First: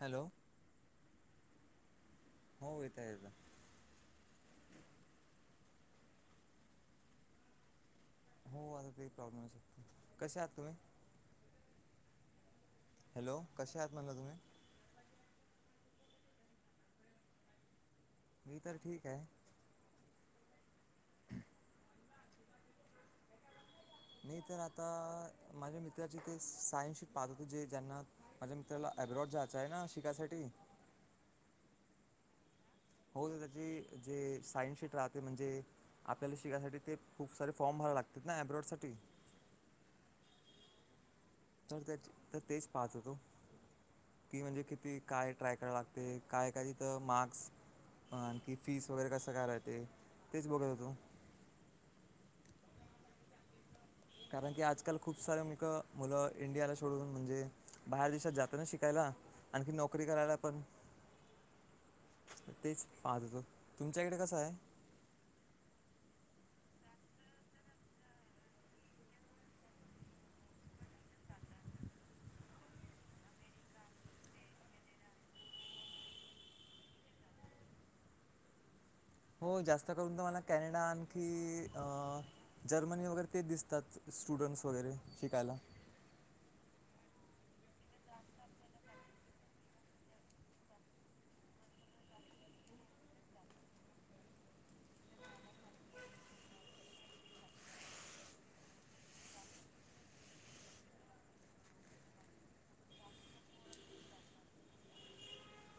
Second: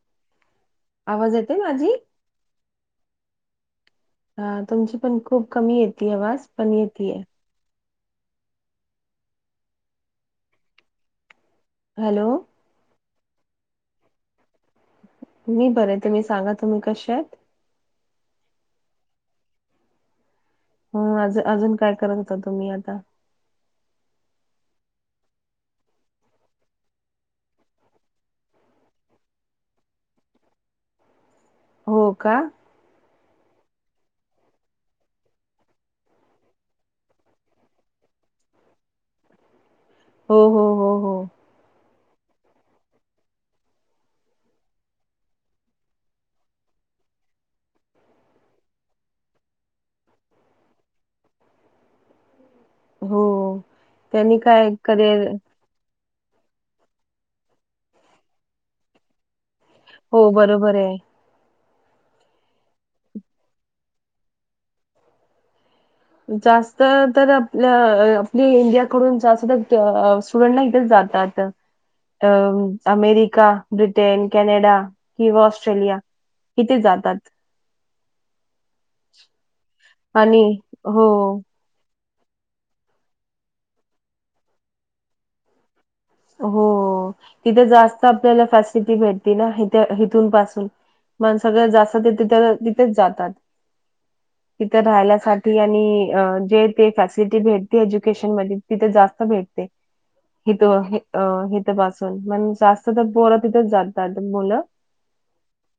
Hello आवाज य ते माझी हो यता येत हा तुमची पण खूप कमी येत आवाज पण येतय हो आ ते प्रॉब्लेम शकत कसे आहात तुम्ही हॅलो हॅलो कसे आहेत म्हणल तुम्ही मी बरं ते मी सांगा तुम्ही कसे आहेत मी तले ठीक आहे होज अजून काय करत होता तुम्ही आता नाही तर आता माझ्या मित्राची ते सायन्स शट पाहत होत जे ज्यांना माझ्या मित्राला अब्रॉड जायचं आहे ना शिकायसाठी हो का हो त्या जे सायन्स शीट राहते म्हणजे आपल्याला शिकायसाठी ते खूप सारे फॉर्म भरावे लागत ना ब्रॉड साठी हो हो हो हो तर तेच पाहत होतो कि म्हणजे किती काय ट्राय करायला लागते काय काय तर मार्क्स आणखी फीस वगैरे कसं काय राहते तेच बघत होतो हो त्यांनी कारण की काय आजकाल खूप करिअर सारे मुक मुलं इंडियाला सोडून म्हणजे बाहेर देशात जातं ना शिकायला आणखी नोकरी हो करायला पण बरोबर आहे तेच पाहत होत तुमच्याकडे कसं आहे जास्त तर आपल्या आ-अ आपली इंडियाकडून जास्त अं तर स्टुडंटला इथेच जातात अ अमेरिका ब्रिटेन कॅनडा किंवा ऑस्ट्रेलिया इथेच जातात हो जास्त करून तर मला आणि कॅनेडा आणखी हो अ जर्मनी वगैरे ते दिसतात स्टुडंट्स वगैरे शिकायला हो तिथे जास्त आपल्याला फॅसिलिटी भेटते ना हिथ इथून पासून मण सगळ जास्त तिथेच जातात तिथे राहल्यासाठी आणि जे फॅसिलिटी भेटते एज्युकेशन म तिथे जास्त भेटते अ इथपासून मण जास्त तर पोर तिथेच जातात मुलं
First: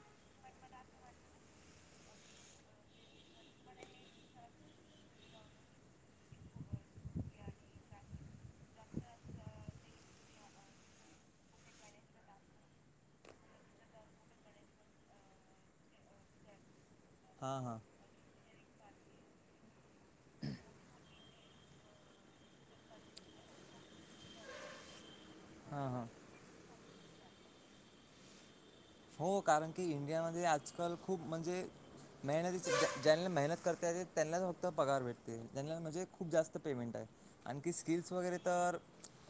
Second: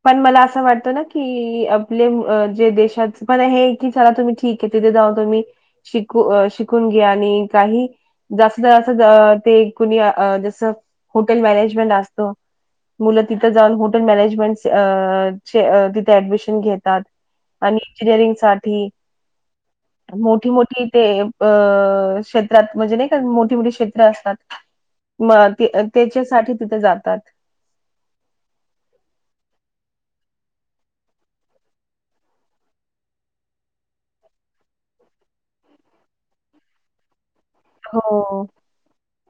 पण मला असं वाटतं ना की आपले जे देशात पण हे की चला तुम्ही ठीक आहे तिथे जाऊन तुम्ही शिकू शिकून घ्या आणि काही जास्त जास्त ते कुणी जसं हॉटेल मॅनेजमेंट असतं मुलं तिथं जाऊन हॉटेल मॅनेजमेंट च-आं-आतिथे ऍडमिशन घेतात हां आणि हां इंजिनिअरिंग सा मोठी मोठी ते अ क्षेत्रात म्हणजे नाही का मोठी मोठी क्षेत्र असतात म ते हां हां त्याच्यासाठी तिथे जातात हो कारण की इंडियामध्ये आजकाल खूप म्हणजे मेहनती ज्यांला मेहनत करते त्यांना फक्त पगार भेटते ज्यांला म्हणजे खूप जास्त पेमेंट आहे आणखी स्किल्स वगैरे हो. तर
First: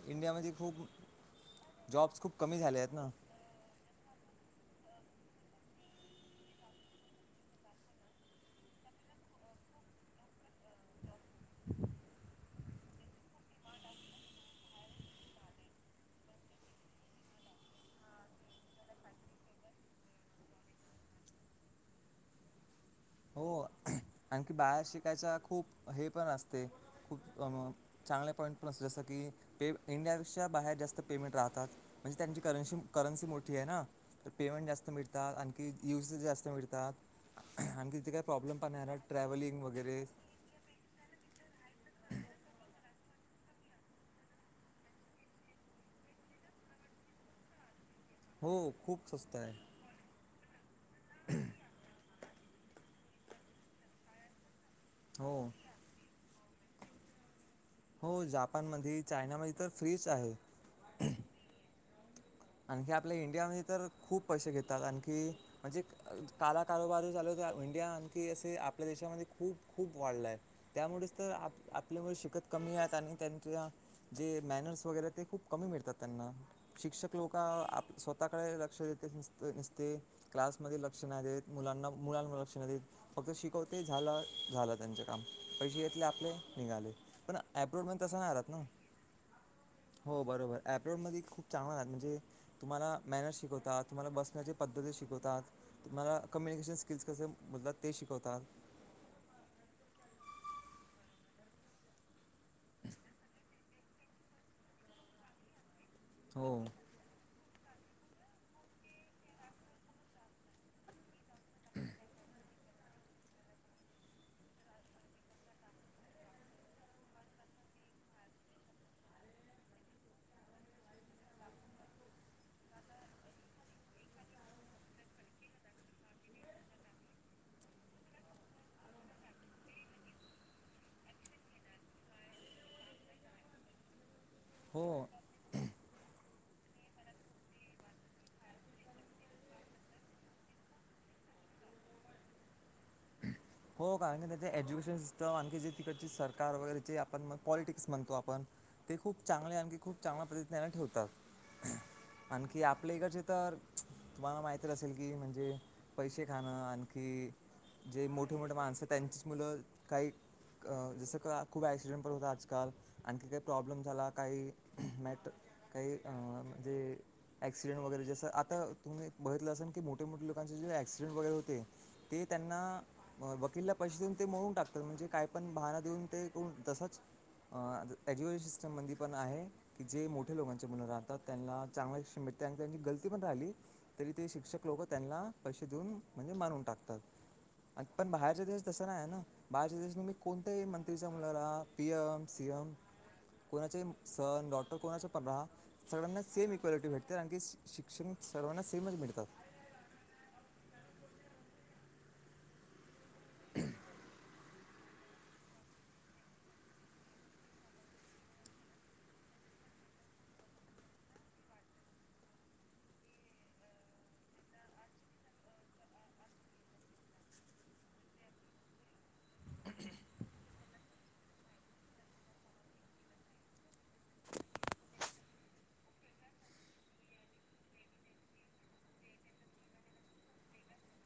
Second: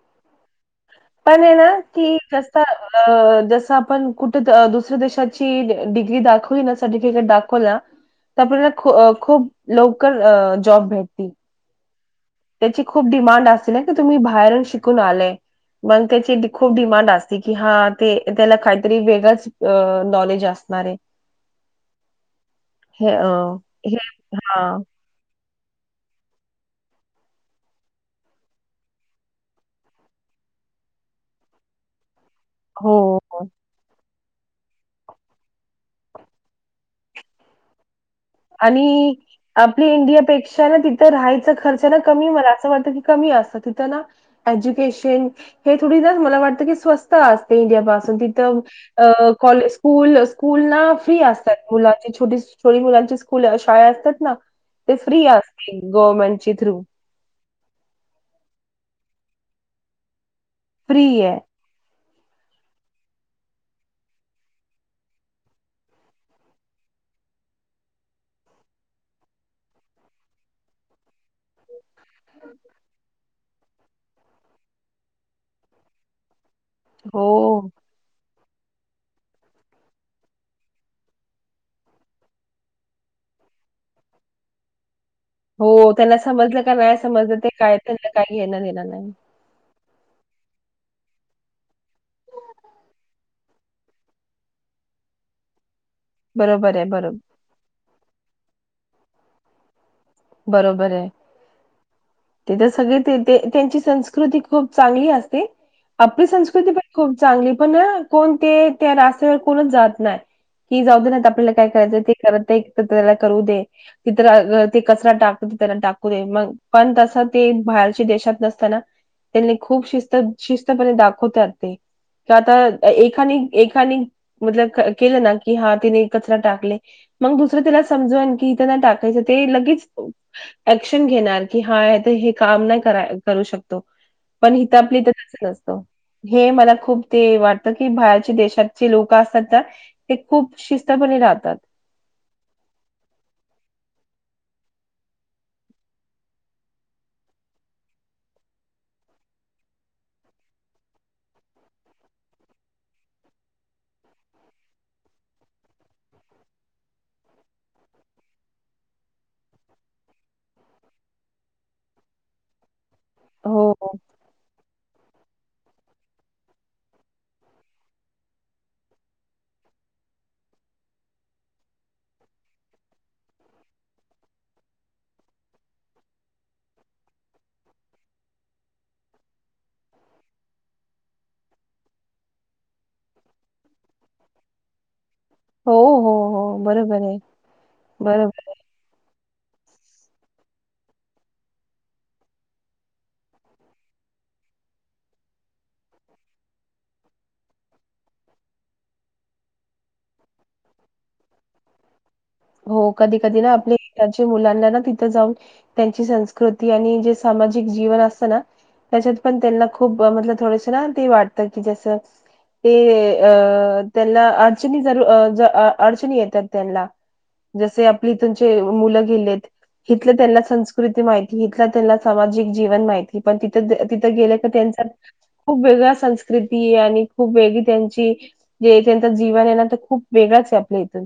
इंडियामध्ये खूप पण आहे ना की जॉब्स खूप जस कमी झाले आहेत ना जस आपण कुठ दुसऱ्या देशाची डिग्री दाखवली ना सर्टिफिकेट दाखव ना तर आपल्याला खूप लवकर जॉब भेटतील त्याची खूप डिमांड असते ना की तुम्ही बाहेरून शिकून आलय मग त्याची खूप डिमांड असते कि हा ते त्याला काहीतरी वेगळंच नॉलेज असणार आहे हे अ हो हे आणखी हा बाहेर शिकायचा खूप हे पण असते खूप चांगले पॉईंट पण असते जसं की पे इंडियापेक्षा बाहेर जास्त पेमेंट राहतात म्हणजे त्यांची करन्सी हो, करन्सी हो. मोठी आहे ना तर पेमेंट जास्त मिळतात आणखी युज जास्त मिळतात आणखी तिथे काही प्रॉब्लेम पण नाही राहत आणि ट्रॅव्हलिंग आपली वगैरे इंडियापेक्षा ना तिथं राहायचा खर्च कमी अस वाटत क कमी असतं तिथं ना एज्युकेशन हे थोडी ना मला वाटत की स्वस्त असते इंडिया हो तिथं खूप अं स्वस्त आहे स्कूल स्कूल ना फ्री असतात मुलांचे छोटे स्कूल ोरी [inaudible] मुलांची स्कूल शाळा असतात ना ते फ्री हो असते गवर्नमेंट चिथ्रू हो जापान मध्ये चायना मध्ये तर फ्रीच आहे फ्री आहे आणखी आपल्या इंडियामध्ये तर खूप पैसे घेतात आणखी म्हणजे काला कारोबार झाचाल तर इंडिया आणखी असे आपल्या देशामध्ये खूप खूप वाढलाय त्यामुळेच तर आप आपल्यावर शिकत कमी आहेतत आणि त्यां जे मॅनर्स वगैरे ते खूप कमी मिळतात त्यांना लो का हो, स्वतः कडे लक्ष देते निसत नसते क्लासमध्ये लक्ष नाही देत मुलांना मुलांमध्ये लक्ष नाही देत फक्त शिकवते झालं झालं त्यांच्या हो त्यांना समजलं का नाही पण समजलं ते काय ॲब्रॉडमध्ये त्यांना तसं नाही काही राहत घेण ना येणार नाही हो बरोबर ऍपलोड मध्ये खूप चांगला तुम्हाला मेहनत शिकवतात तुम्हाला बसण्याची पद्धती शिकवतात मला कम्युनिकेशन बरोबर आहे, स्किल्स बरो कसे बदतात ते शिकवतात बरोबर आहे तिथे सगळे ते त्यांची संस्कृती खूप चांगली असते आपली हो संस्कृती पण खूप चांगली पण हा कोण ते त्या रस्त्यावर कोणच जात नाही कि जाऊ दे नाही आपल्याला काय करायचं ते करत आहे तर त्याला करू दे तथ ते कचरा टाक त्याना टाकू दे मग पण तस ते बाहेरच्या देशात नसताना त्यानी खूप शिस्त शिस्तपणे दाखवतात ते कि आता एखा एखा म केलं ना की हा तिने कचरा टाकले मग दुसरं त्याला समजवान की त्यांना टाकायचं ते ल क्शन घेणार की हा तर हे काम नाही करू शकतो [unintelligible] पण हि तर हो आपली तरच हे मला खूप ते वाटत की बाहेरचे देशातचे लोक असतात ना ते खूप शिस्तपणे राहतात कारी त्या एज्युकेशन सिस्टम आणखी जे तिकडचे सरकार वगैरे जे आपण पॉलिटिक्स म्हणतो आपण ते खूप चांगले आणखी खूप चांगल्या प्रतिज्ञ ठेवतात आणखी आपल्या इकडचे तर तुम्हाला माहीत असेल की म्हणजे पैसे खाणं आणखी जे मोठ मोठे मोठे माणसं त्यांचीच मुलं काही अ जसं का खूप ऍक्सिडेंट पण होत आजकाल आणखी काही हो, प्रॉब्लेम हो. झाला काही नाही तर काहीं म्हणजे ऍक्सिडेंट वगैरे जसं आता तुम्ही बघितलं असेल की मोठे मोठे लोकांचे जे ऍक्सिडेंट वगैरे होते ते त्यांना वकीलला पैसे देऊन ते मोडून टाकतात म्हणजे काही पण बहना देऊन ते तसाच अ एज्युकेश सिस्टीम मध्ये पणआहे की जे मोठे लोकांचे मुलं राहतात त्यांना चांगला त्यांची त्यांची गलती पण राहिल तरी ते शिक्षक लोक त्यांना पैसे हो, देऊन हो, म्हणजे हो. मारून बरोबर आहे. टाकतात पण बरोबर. बाहेरचे देश तसं नाही आहे ना. बाहेच्या देश मी कोणत्याही मंत्रीच्या मुलाला पी एम सी एम कोणाचे सण डॉक्टर कोणाच्या प राहा सगळ्यांना सेम इक्वेलिटी भेटते कारण की शिक्षण सर्वांना सेमच मिळतात. हो कधी कधी ना आपल्या मुलांना ना तिथं जाऊन त्यांची संस्कृती आणि जे सामाजिक जीवन असतं ना त्याच्यात पण त्यांना खूप मल थोडेस ना ते वाटत की जसं ते अ त्यांना अडचणी जरी अ अडचणी येतात. त्यांना जसे आपले इथून जे मुलं गेलेत हिथलं त्यांना संस्कृती माहिती हिथलं त्यांना सामाजिक जीवन माहिती पण तिथ तिथं गेले तर त्यांचा खूप वेगळ संस्कृती आणि खूप वेगळी त्यांची जे त्यांच जीवन आहे ना खूप वेगळाच आहे आपल्या इथून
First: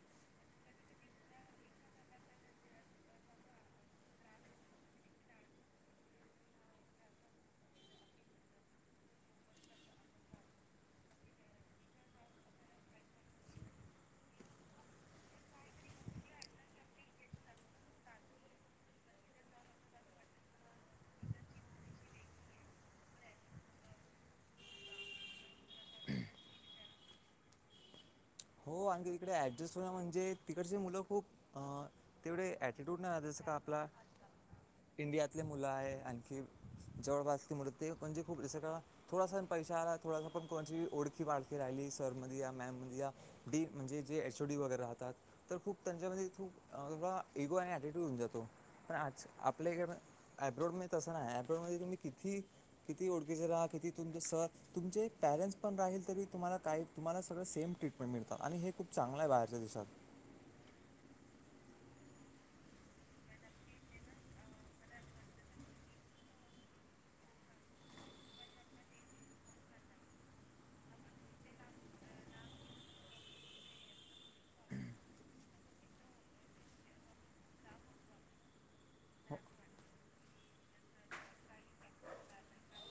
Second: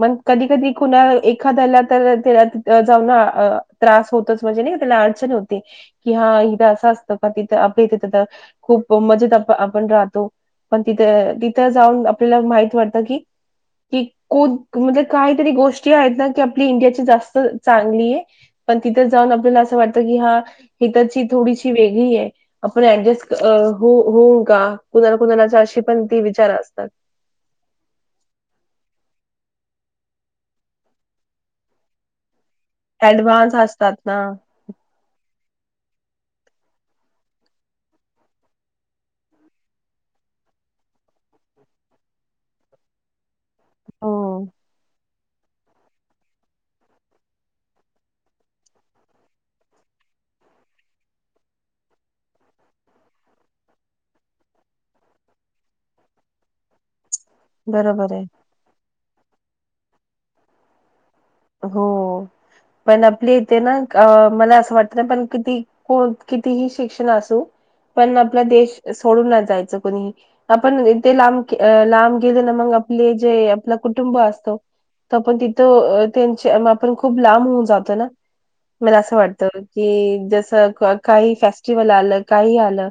मण कधी कधी कुणा एखाद्याला तर त्याला अ जाऊन अ त्रास होतोच म्हणजे नाही त्याला अडचण होते की अ हा इथे असं असतं का तिथं आपथ त खूप मजेत आपण राहतो पण तिथ तिथं जाऊन आपल्याला माहित वाटत की कि कोण म्हणजे काहीतरी गोष्टी आहेत ना की आपली इंडियाची जास्त चांगली आहे पण तिथं जाऊन आपल्याला असं वाटत कि हा इथची थोडीशी वेगळी आहे आपण ऍडजस्ट अ होऊ का कुणाला कुणाला अशी पण ते विचार असतात. हो आणखी तिकडे ऍडजेस्ट होण म्हणजे तिकडचे मुलं खूप अ तेवढे अटिट्यूड ना जस का ऍडव्हान्स आपला असतात ना इंडियात तिथेले मुलं आहे आणखी जवळपासती मुलं ते म्हणजे खूप जं क थोडासा पण पैश आला थोडासा पण कोणाची ओळखी पाळखी राहिली सर मनजे या मॅम मनजे या डी म्हणजे हो जे एच ओ डी वैगेरे राहतात. तर खूप त्यांच्यामध्ये खूप इगो आणि अटिट्यूड होऊन जातो पण आपल्याब्रड म तसं नाहीब्रड मध्ये तुम्ही कि किती ओळखीचे राहा किती तुम सर तुमचे पॅरेंट्स पण राहील तरी तुम्हाला काही तुम्हाला सगळ सेम ट्री. हे पण बरोबर आहे मिळत आणि हे खूप चांगल आहे बाहेर. जय सात हो पण आपले इथे ना अ मला असं वाटत पण किती कोण कितीही शिक्षण असू पण आपला देश सोडून नाही जायचं कोणीही आपण इथे लांब लांब गेले ना मग आपले जे आपलं कुटुंब असतो त आपण तिथं अ त्यांच्या आपण खूप लांब होऊन जातो ना मला असं वाटत की जसं काही फेस्टिवल आलं काही आलं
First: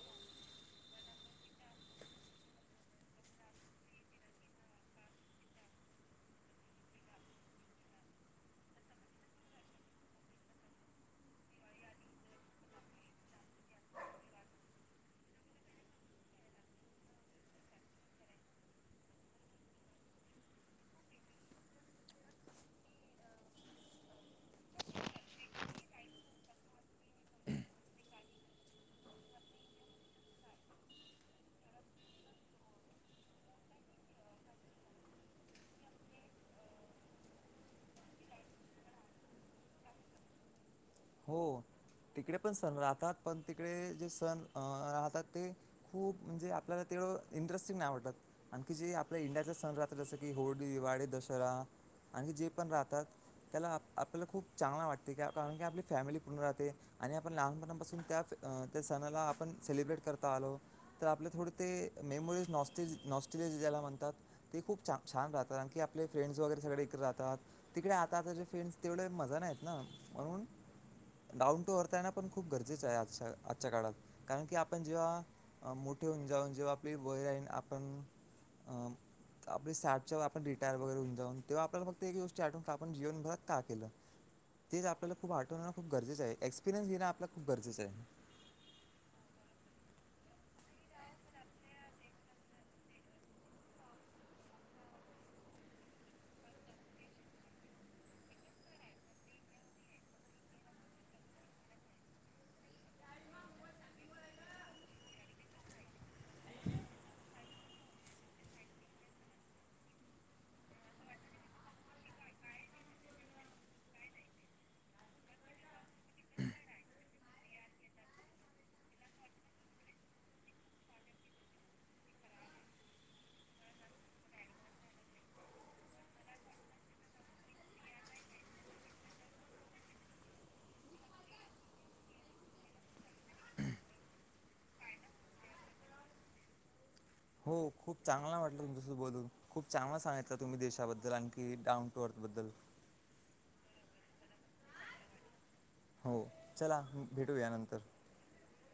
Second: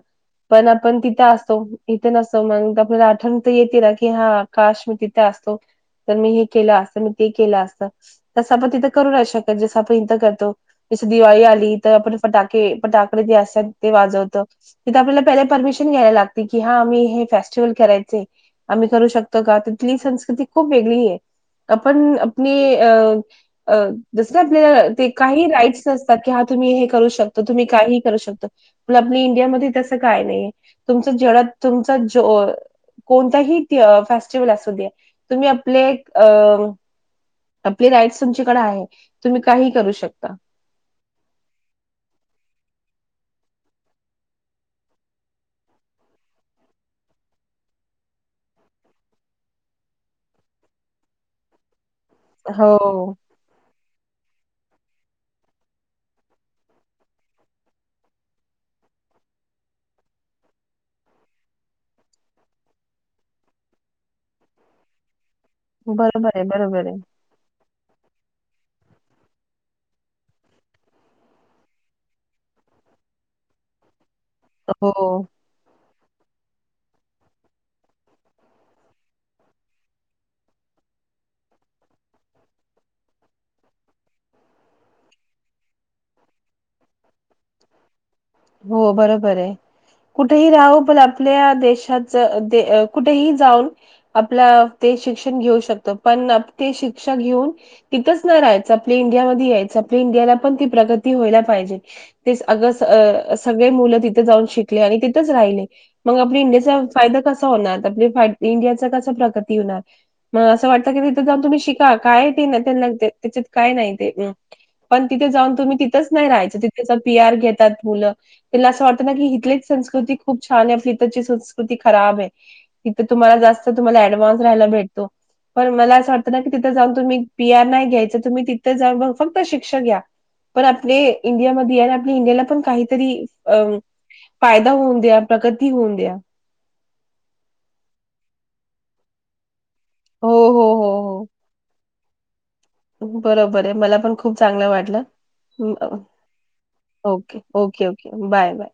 पण आपण तिथे असतो इथे नसतो मग आपल्याला आठवण तर येते ना की हा आकाश मी तिथे असतो तर मी हे केलं असतं मी ते केलं असतं. तस आपण तिथं करू नाहीक जस आपण इथं करतो जस दिवाळी आली तर आपण फटाके फटाकडे जे असतात ते वाजवतो तिथ आपल्याला पहिल्या परमिशन घ्यायला लागते की हा आम्ही हे फेस्टिवल करायचेय आम्ही करू शकतो का तिथली संस्कृती खूप वेगळी आहे आपण आपनी अ अ जसं आपले ते काही राइट्स असतात हा तुम्ही हे करू शकतात तुम्ही काही करू शकतात पण आपली इंडियामध्ये तसं काय नाही तुमचं जेवढा तुमचा कोणताही फेस्टिवल असू द्या तुम्ही आपले अ आपली राईट्स तुमच्याकडे आहे तुम्ही काही करू शकता. हो तिकडे पण सण राहतात पण तिकडे जे सण अ राहतात ते खूप म्हणजे आपल्याला ते इंटरेस्टिंग नाही वाटत आणखी जे आपल्या इंडिया सण राहतात जस की होळी दिवाळी दशरा आणि जे पण राहतात हो, त्याला आप आप आपल्याला खूप चांगला वाटते कारण की आपले. फॅमिली पुूर्ण राहते आणि आपण लहानपणापासून त्या त्या सणाला आपण सेलिब्रेट करता आलो तर आपलं थोडं ते मेमोरीज नॉस्टेल नॉस्टेलिया जे ज्याला म्हणतात ते खूप छान राहत. कारण की आपले बरोबर फ्रेंड्स आहे, वगैरे सगळे बरोबर आहे. इकडे [unintelligible] राहतात. तिकडे आता आता ज फ्रेंड्स तेवढे मजा नाहीत ना म्हणून डाऊन टू अर्थ आहे ना पण खूप गरजेचं आहे आजच्या आजच्या काळात कारण की आपण हो, जेव्हा मो ेऊन जाऊन जेव्हा आपली वर रा आपण आप सा आप रिटायर वगैरेऊन जाऊन तेव्हा आपल्याला फक्त एक गोष्ट आठव आपण जीवनभरात का केलं तेच आपल्याला खूप आठव खूप गरजेच आहे एक्सपिरियनस घेण आपला खू गरजेचं आहे. हो बरोबर आहे कुठेही राहू पण आपल्या देशातच कुठेही जाऊन आपलं ते शिक्षण घेऊ शकतो पण ते शिक्षा घेऊन तिथंच न राहायच आपल्या इंडियामध्ये यायच आपल्या इंडियाला पण ती प्रगती व्हायला पाहिजे ते अग- सगळे मुलं तिथे जाऊन शिकले आणि तिथंच राहिले मग आपल्या इंडियाचा फायदा कसा होणार आपल्याा [unintelligible] इंडियाचा कसा प्रगती होणार मग असं वाटत की तिथे जाऊन तुम्ही शिका काय ते त्यां त्याच्यात [unintelligible] काय नाही ते पण तिथे जाऊन तुम्ही तिथंच नाही राहायच तिथे पी आर घेतात मुलं. ला असं वाटत ना की इथलीच संस्कृती खूप छान आहे आपली इथची संस्कृती खराब आहे तिथ तुम्हाला जास्त तुम्हाला ऍडव्हान्स राहायला भेटतो पण मला असं वाटतं ना कि तिथ जाऊन तुम्ही पी आर नाही घ्यायच तुम्ही तिथे जान फक्त शिक्षक घ्या पण आप इंडिया म आप इंडियाला पण काही तरी अं फायदा होऊन द्या प्रगती होऊन द्या. हो खूप चांगला वाटलं तुमच्यांसध बोलून खूप चांग हो सांगितलं तुम्ही हो हो देशाद्द आणखी डाउ अर्थ बद्दल बरोबर आहे मला पण खूप चांगलं वाटलं. हो चला ओके भेटूया नंतर ओके ओके बाय बाय